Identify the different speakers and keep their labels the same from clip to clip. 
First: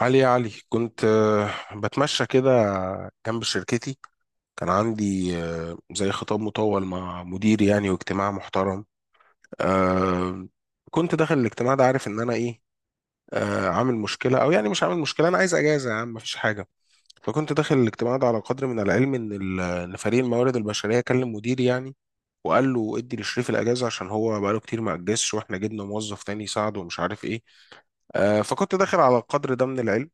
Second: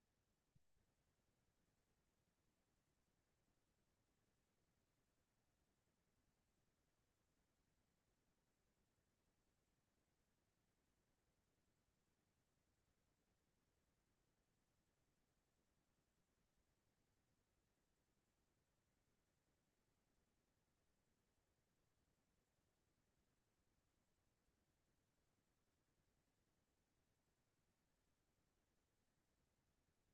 Speaker 1: علي يا علي كنت بتمشى كده جنب شركتي. كان عندي زي خطاب مطول مع مديري يعني، واجتماع محترم. آه، كنت داخل الاجتماع ده عارف ان انا ايه، عامل مشكلة او يعني مش عامل مشكلة، انا عايز اجازة يا عم، مفيش حاجة. فكنت داخل الاجتماع ده على قدر من العلم ان ان فريق الموارد البشرية كلم مديري يعني، وقال له ادي لشريف الاجازه عشان هو بقاله كتير ما اجازش واحنا جبنا موظف تاني يساعده ومش عارف ايه. فكنت داخل على القدر ده من العلم،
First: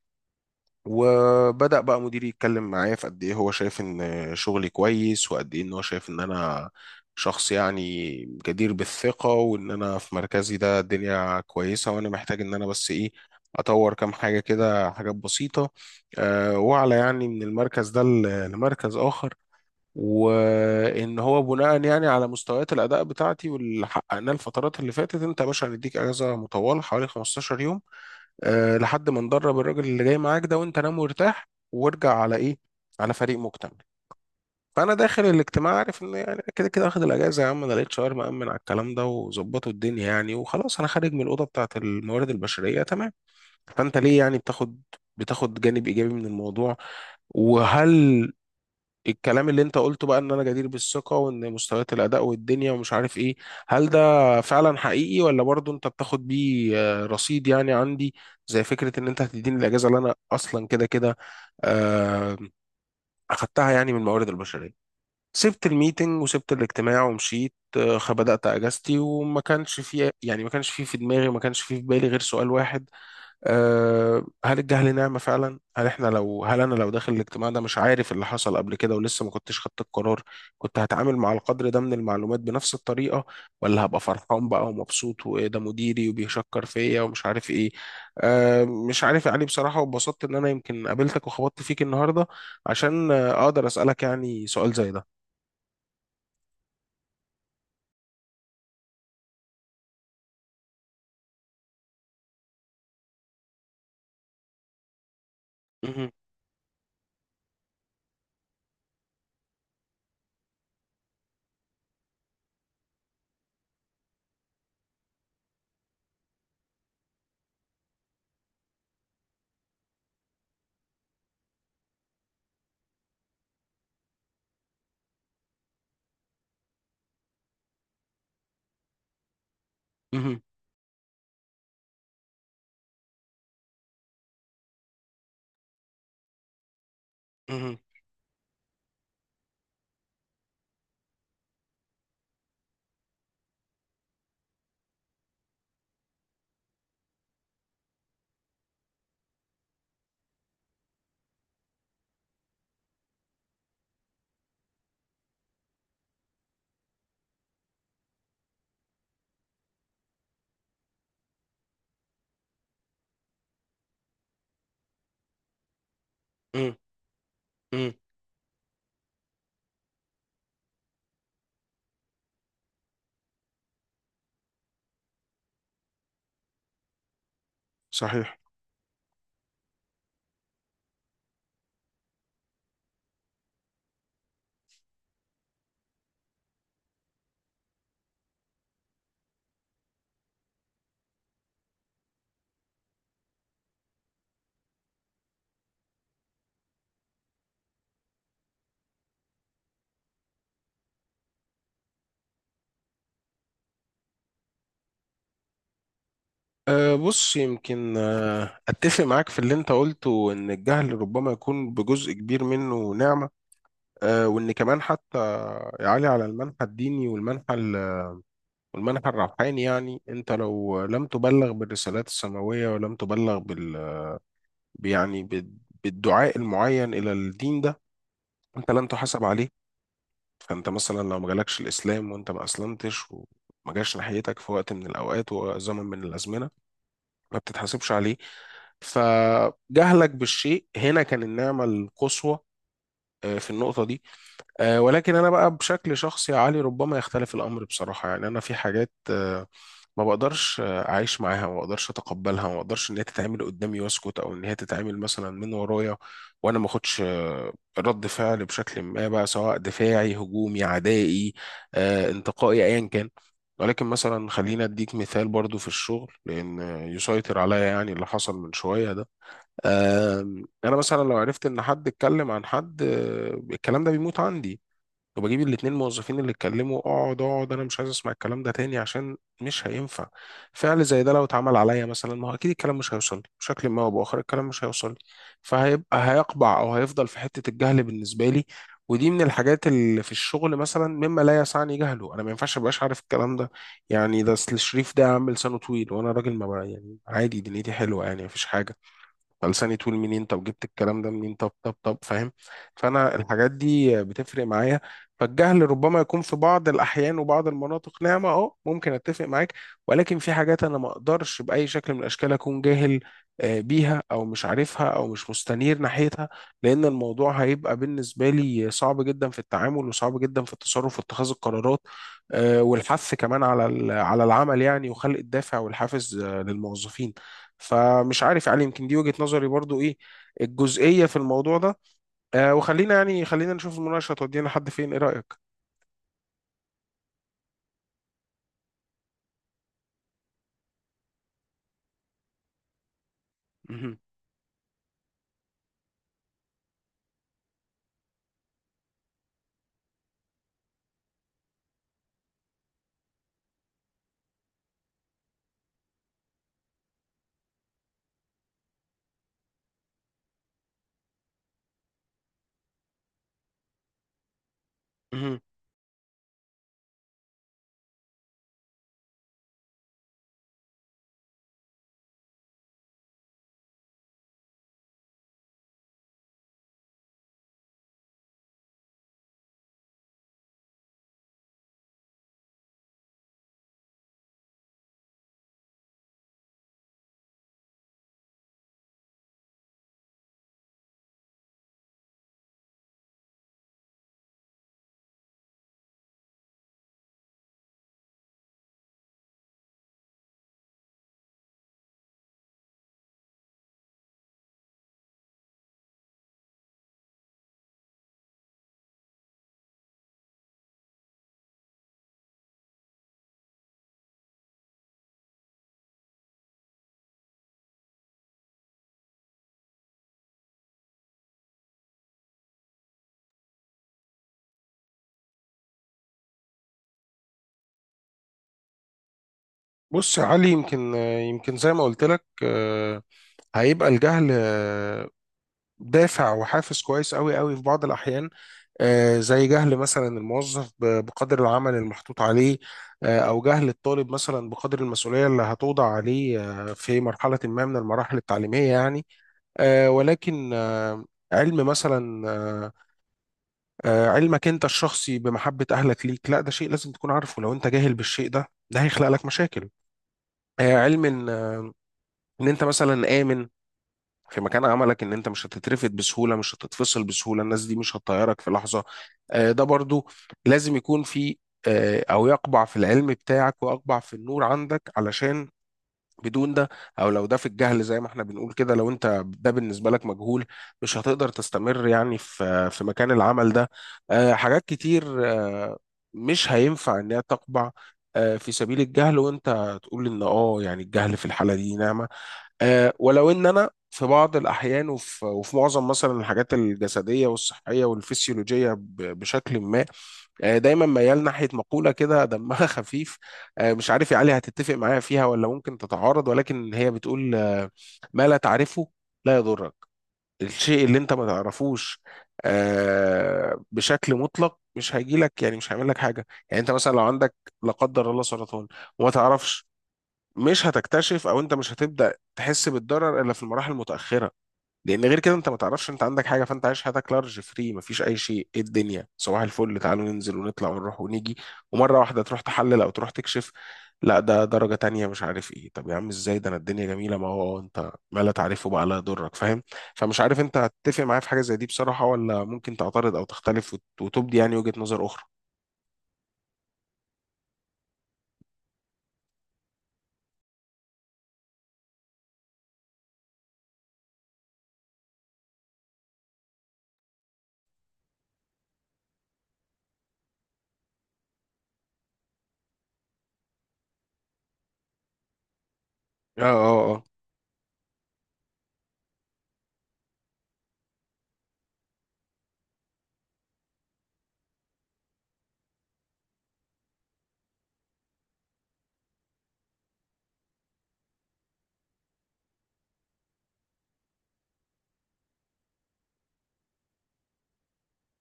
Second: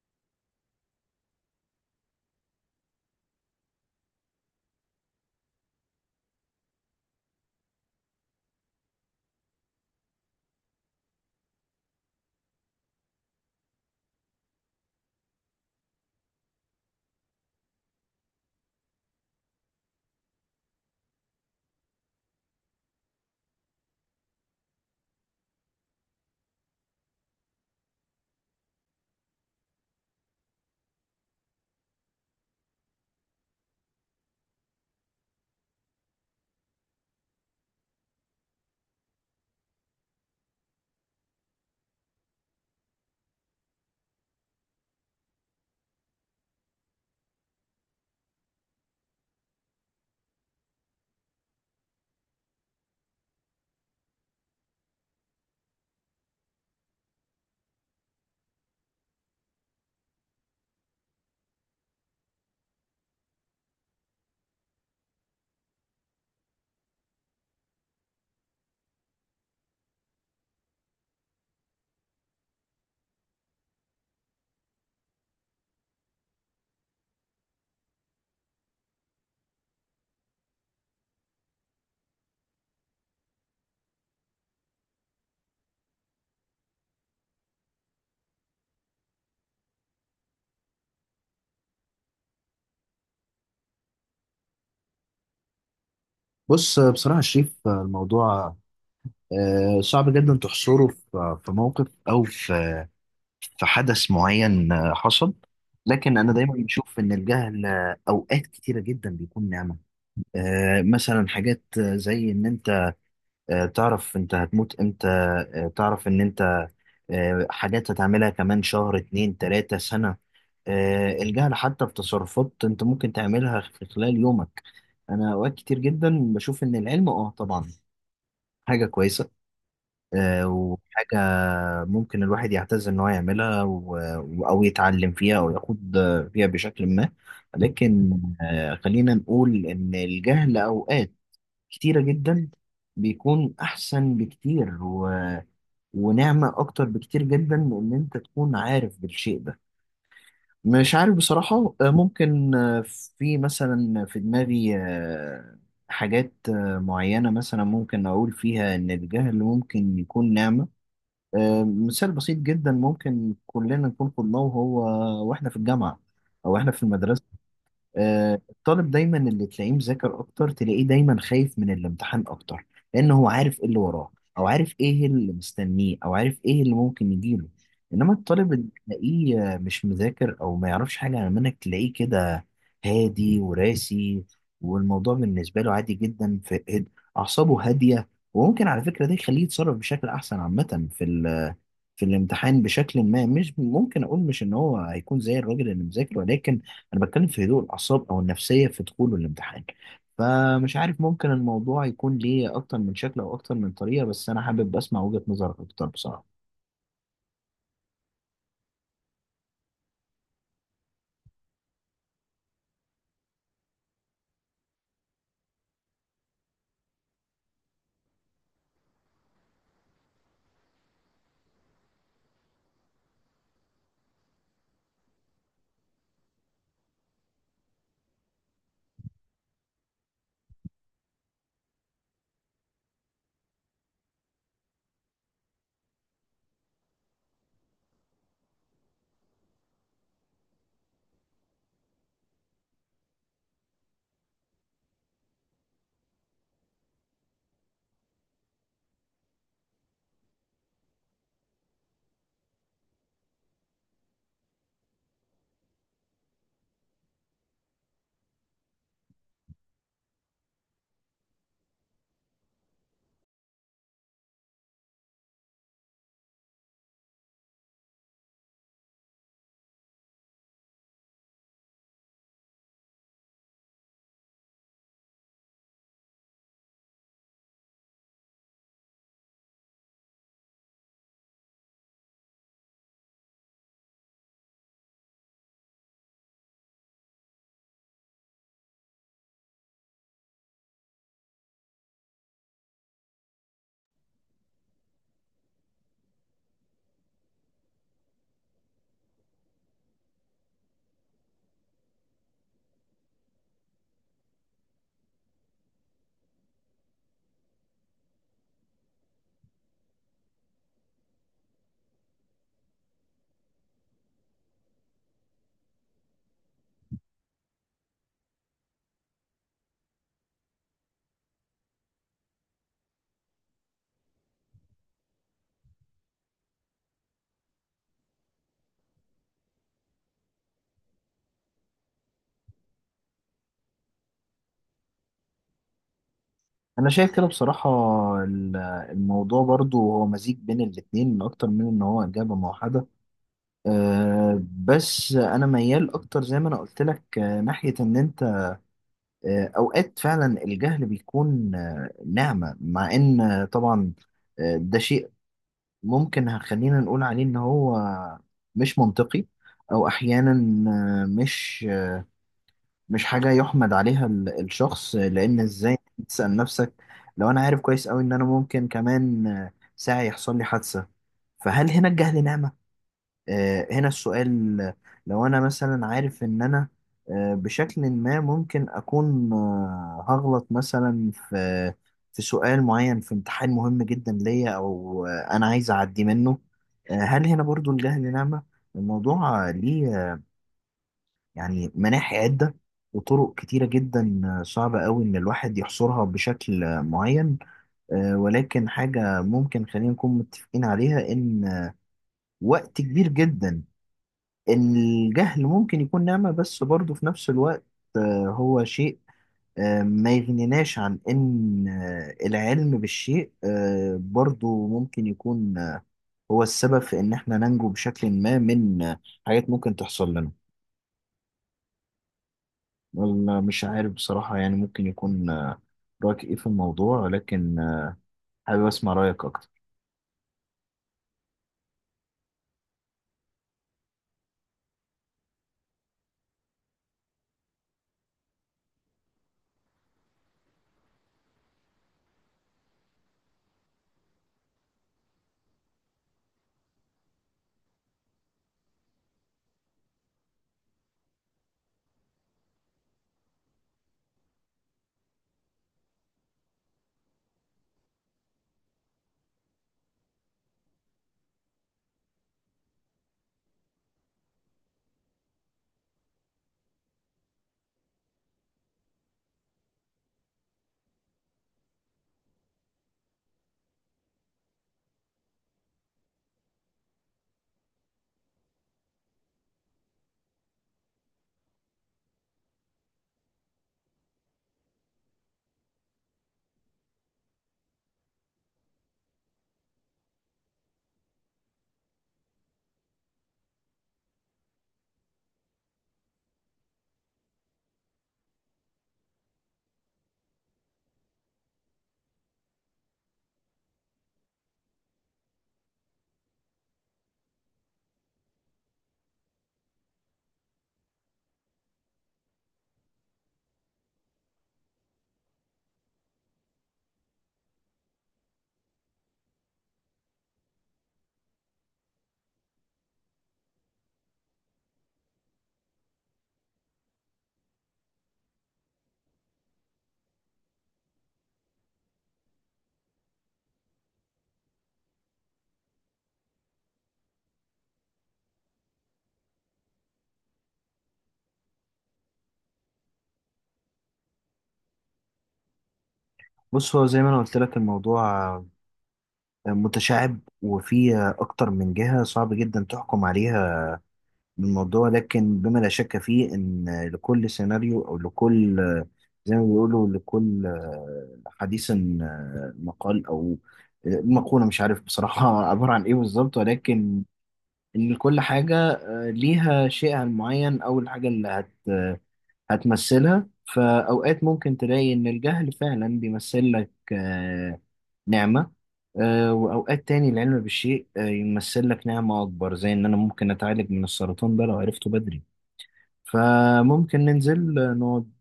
Speaker 1: وبدأ بقى مديري يتكلم معايا في قد ايه هو شايف ان شغلي كويس، وقد ايه ان هو شايف ان انا شخص يعني جدير بالثقة، وان انا في مركزي ده الدنيا كويسة، وانا محتاج ان انا بس ايه اطور كام حاجة كده، حاجات بسيطة. وعلى يعني من المركز ده لمركز اخر، وان هو بناء يعني على مستويات الاداء بتاعتي واللي حققناه الفترات اللي فاتت، انت يا باشا هنديك اجازه مطوله حوالي 15 يوم، لحد ما ندرب الراجل اللي جاي معاك ده، وانت نام وارتاح وارجع على ايه، على فريق مكتمل. فانا داخل الاجتماع عارف ان يعني كده كده اخد الاجازه يا عم، انا لقيت شاور مأمن على الكلام ده وظبطوا الدنيا يعني، وخلاص انا خارج من الاوضه بتاعت الموارد البشريه تمام. فانت ليه يعني بتاخد جانب ايجابي من الموضوع؟ وهل الكلام اللي انت قلته بقى ان انا جدير بالثقة وان مستويات الاداء والدنيا ومش عارف ايه، هل ده فعلا حقيقي؟ ولا برضو انت بتاخد بيه رصيد يعني عندي، زي فكرة ان انت هتديني الاجازة اللي انا اصلا كده كده آه، اخدتها يعني من الموارد البشرية. سبت الميتنج وسبت الاجتماع ومشيت، بدأت اجازتي، وما كانش في يعني ما كانش في دماغي، ما كانش في بالي غير سؤال واحد. هل الجهل نعمة فعلا؟ هل احنا لو، هل انا لو داخل الاجتماع ده مش عارف اللي حصل قبل كده ولسه ما كنتش خدت القرار، كنت هتعامل مع القدر ده من المعلومات بنفس الطريقة؟ ولا هبقى فرحان بقى ومبسوط، وايه ده مديري وبيشكر فيا ومش عارف ايه؟ مش عارف يا علي بصراحة، واتبسطت ان انا يمكن قابلتك وخبطت فيك النهاردة عشان اقدر اسألك يعني سؤال زي ده.
Speaker 2: بص، بصراحة شريف، الموضوع صعب جدا تحصره في موقف أو في حدث معين حصل.
Speaker 1: مهم.
Speaker 2: لكن أنا دايما بشوف إن الجهل أوقات كتيرة جدا بيكون نعمة. مثلا حاجات زي إن أنت تعرف أنت هتموت إمتى، تعرف إن أنت حاجات هتعملها كمان شهر 2 3 سنة. الجهل حتى في تصرفات أنت ممكن تعملها في خلال يومك. أنا أوقات كتير جدا بشوف إن العلم طبعا حاجة كويسة
Speaker 1: مهم.
Speaker 2: وحاجة ممكن الواحد يعتز إن هو يعملها أو يتعلم فيها أو ياخد فيها بشكل ما.
Speaker 1: مهم.
Speaker 2: لكن خلينا نقول إن الجهل أوقات كتيرة جدا بيكون أحسن بكتير ونعمة أكتر بكتير جدا من إن أنت تكون عارف بالشيء ده. مش عارف بصراحة، ممكن في مثلا في دماغي حاجات معينة مثلا ممكن أقول فيها إن الجهل ممكن يكون نعمة. مثال بسيط جدا ممكن كلنا نكون خدناه، وإحنا في الجامعة أو إحنا
Speaker 1: مهم.
Speaker 2: في المدرسة.
Speaker 1: مهم.
Speaker 2: الطالب دايما اللي تلاقيه مذاكر اكتر تلاقيه دايما خايف من الامتحان اكتر، لان هو عارف ايه اللي وراه او عارف ايه اللي مستنيه او عارف ايه اللي ممكن يجيله. انما
Speaker 1: صحيح.
Speaker 2: الطالب اللي تلاقيه مش مذاكر او ما يعرفش حاجه عن المنهج تلاقيه كده هادي وراسي، والموضوع بالنسبه له عادي جدا في اعصابه هاديه. وممكن على فكره ده يخليه يتصرف بشكل احسن عامه في في الامتحان بشكل ما. مش ممكن اقول مش ان هو هيكون زي الراجل اللي مذاكر، ولكن انا بتكلم في هدوء الاعصاب او النفسيه في دخول الامتحان. فمش عارف، ممكن الموضوع يكون ليه اكتر من شكل او اكتر من طريقه، بس انا حابب اسمع وجهه نظرك اكتر بصراحه.
Speaker 1: بص، يمكن أتفق معاك في اللي أنت قلته إن الجهل ربما يكون بجزء كبير منه نعمة. وإن كمان حتى يعلي على المنحى الديني والمنحى والمنحى الروحاني، يعني أنت لو لم تبلغ بالرسالات السماوية ولم تبلغ يعني بالدعاء المعين إلى الدين ده، أنت لن تحاسب عليه. فأنت مثلا لو ما جالكش الإسلام وأنت ما أسلمتش، وما جاش ناحيتك في وقت من الأوقات وزمن من الأزمنة، ما بتتحاسبش عليه، فجهلك بالشيء هنا كان النعمة القصوى في النقطة دي. ولكن انا بقى بشكل شخصي يا علي ربما يختلف الامر بصراحه. يعني انا في حاجات ما بقدرش اعيش معاها، ما بقدرش اتقبلها، ما بقدرش ان هي تتعمل قدامي واسكت، او ان هي تتعمل مثلا من ورايا وانا ما اخدش رد فعل بشكل ما بقى، سواء دفاعي هجومي عدائي انتقائي ايا كان. ولكن مثلا خلينا اديك مثال برضو في الشغل، لان يسيطر عليا يعني اللي حصل من شويه ده. انا مثلا لو عرفت ان حد اتكلم عن حد الكلام ده بيموت عندي، وبجيب الاتنين موظفين اللي اتكلموا، اقعد اقعد انا مش عايز اسمع الكلام ده تاني عشان مش هينفع. فعل زي ده لو اتعمل عليا مثلا، ما هو اكيد الكلام مش هيوصل لي بشكل ما او باخر، الكلام مش هيوصل لي، فهيبقى هيقبع او هيفضل في حتة الجهل بالنسبة لي. ودي من الحاجات اللي في الشغل مثلا مما لا يسعني جهله، انا ما ينفعش ابقاش عارف الكلام ده. يعني ده اصل الشريف ده عامل لسانه طويل، وانا راجل ما بقى يعني عادي دنيتي حلوة يعني مفيش حاجة، فلساني طول منين؟ طب جبت الكلام ده منين؟ طب فاهم؟ فانا الحاجات دي بتفرق معايا. فالجهل ربما يكون في بعض الاحيان وبعض المناطق نعمه، اه ممكن اتفق معاك. ولكن في حاجات انا ما اقدرش باي شكل من الاشكال اكون جاهل بيها، او مش عارفها او مش مستنير ناحيتها، لان الموضوع هيبقى بالنسبه لي صعب جدا في التعامل وصعب جدا في التصرف واتخاذ القرارات والحث كمان على على العمل يعني، وخلق الدافع والحافز للموظفين. فمش عارف يعني يمكن دي وجهة نظري برضو ايه الجزئية في الموضوع ده. آه وخلينا يعني خلينا نشوف المناقشة تودينا لحد فين، ايه رأيك؟
Speaker 2: انا شايف كده بصراحه ال- الموضوع برضو هو مزيج بين الاتنين اكتر من ان هو اجابه موحده.
Speaker 1: مهم.
Speaker 2: بس انا ميال اكتر زي ما انا قلت لك، ناحيه ان انت اوقات فعلا الجهل بيكون نعمه، مع ان طبعا ده شيء ممكن خلينا نقول عليه ان هو مش منطقي، او احيانا مش مش حاجه يحمد عليها الشخص.
Speaker 1: مهم.
Speaker 2: لان ازاي تسال نفسك لو انا عارف كويس قوي ان انا ممكن كمان ساعه يحصل لي حادثه، فهل هنا الجهل نعمه؟ هنا السؤال. لو أنا مثلا عارف إن أنا بشكل ما ممكن أكون هغلط مثلا في سؤال معين في امتحان مهم جدا ليا، أو أنا عايز أعدي منه، هل هنا برضو الجهل نعمة؟ الموضوع ليه يعني مناحي عدة وطرق كتيرة جدا، صعبة أوي إن الواحد يحصرها بشكل معين. ولكن حاجة ممكن خلينا نكون متفقين عليها، إن وقت كبير جدا الجهل ممكن يكون نعمة، بس برضه في نفس الوقت هو شيء ما يغنيناش عن إن العلم بالشيء برضه ممكن يكون هو السبب في إن إحنا ننجو بشكل ما من حاجات ممكن تحصل لنا. والله مش عارف بصراحة، يعني ممكن يكون رأيك إيه في الموضوع، ولكن حابب أسمع رأيك أكتر.
Speaker 1: بص يا علي، يمكن يمكن زي ما قلت لك هيبقى الجهل دافع وحافز كويس قوي قوي في بعض الأحيان، زي جهل مثلا الموظف بقدر العمل المحطوط عليه، او جهل الطالب مثلا بقدر المسؤوليه اللي هتوضع عليه في مرحله ما من المراحل التعليميه يعني. ولكن علم مثلا علمك انت الشخصي بمحبة اهلك ليك، لا ده شيء لازم تكون عارفه، لو انت جاهل بالشيء ده ده هيخلق لك مشاكل. علم ان ان انت مثلا امن في مكان عملك، ان انت مش هتترفد بسهولة، مش هتتفصل بسهولة، الناس دي مش هتطيرك في لحظة، ده برضو لازم يكون في او يقبع في العلم بتاعك ويقبع في النور عندك، علشان بدون ده، او لو ده في الجهل زي ما احنا بنقول كده، لو انت ده بالنسبه لك مجهول مش هتقدر تستمر يعني في مكان العمل ده. حاجات كتير مش هينفع انها تقبع في سبيل الجهل، وانت تقول ان اه يعني الجهل في الحاله دي نعمه. ولو ان انا في بعض الاحيان وفي معظم مثلا الحاجات الجسديه والصحيه والفسيولوجيه بشكل ما دايما ميال ناحيه مقوله كده دمها خفيف. مش عارف يا علي هتتفق معايا فيها ولا ممكن تتعارض، ولكن هي بتقول ما لا تعرفه لا يضرك. الشيء اللي انت ما تعرفوش بشكل مطلق مش هيجي لك، يعني مش هيعمل لك حاجه. يعني انت مثلا لو عندك لا قدر الله سرطان وما تعرفش، مش هتكتشف او انت مش هتبدا تحس بالضرر الا في المراحل المتاخره، لان غير كده انت ما تعرفش انت عندك حاجه، فانت عايش حياتك لارج فري، مفيش اي شيء، ايه الدنيا صباح الفل، تعالوا ننزل ونطلع ونروح ونيجي. ومره واحده تروح تحلل او تروح تكشف، لا ده درجه تانية، مش عارف ايه، طب يا عم ازاي ده، انا الدنيا جميله، ما هو انت ما لا تعرفه بقى لا يضرك، فاهم؟ فمش عارف انت هتتفق معايا في حاجه زي دي بصراحه، ولا ممكن تعترض او تختلف وتبدي يعني وجهه نظر اخرى.
Speaker 2: بص، هو زي ما أنا قلت لك، الموضوع متشعب وفيه أكتر من جهة صعب جدا تحكم عليها من الموضوع. لكن بما لا شك فيه ان لكل سيناريو او لكل، زي ما بيقولوا، لكل حديث مقال او مقولة، مش عارف بصراحة عبارة عن ايه بالظبط،
Speaker 1: اه،
Speaker 2: ولكن
Speaker 1: اه،
Speaker 2: ان كل حاجة ليها شيئها المعين او الحاجة اللي هتمثلها. فاوقات ممكن تلاقي ان الجهل فعلا بيمثل لك نعمة، وأوقات تاني العلم بالشيء يمثل لك نعمة أكبر، زي إن أنا ممكن أتعالج من السرطان ده لو عرفته بدري. فممكن ننزل نقعد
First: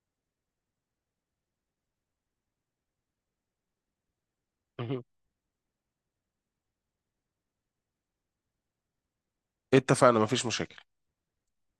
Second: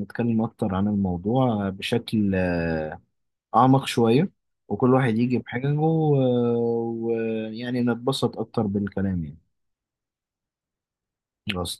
Speaker 2: نتكلم أكتر عن الموضوع بشكل أعمق شوية، وكل
Speaker 1: اه
Speaker 2: واحد يجي بحاجة ويعني نتبسط أكتر بالكلام يعني.
Speaker 1: اتفقنا، مفيش مشاكل.
Speaker 2: خلاص.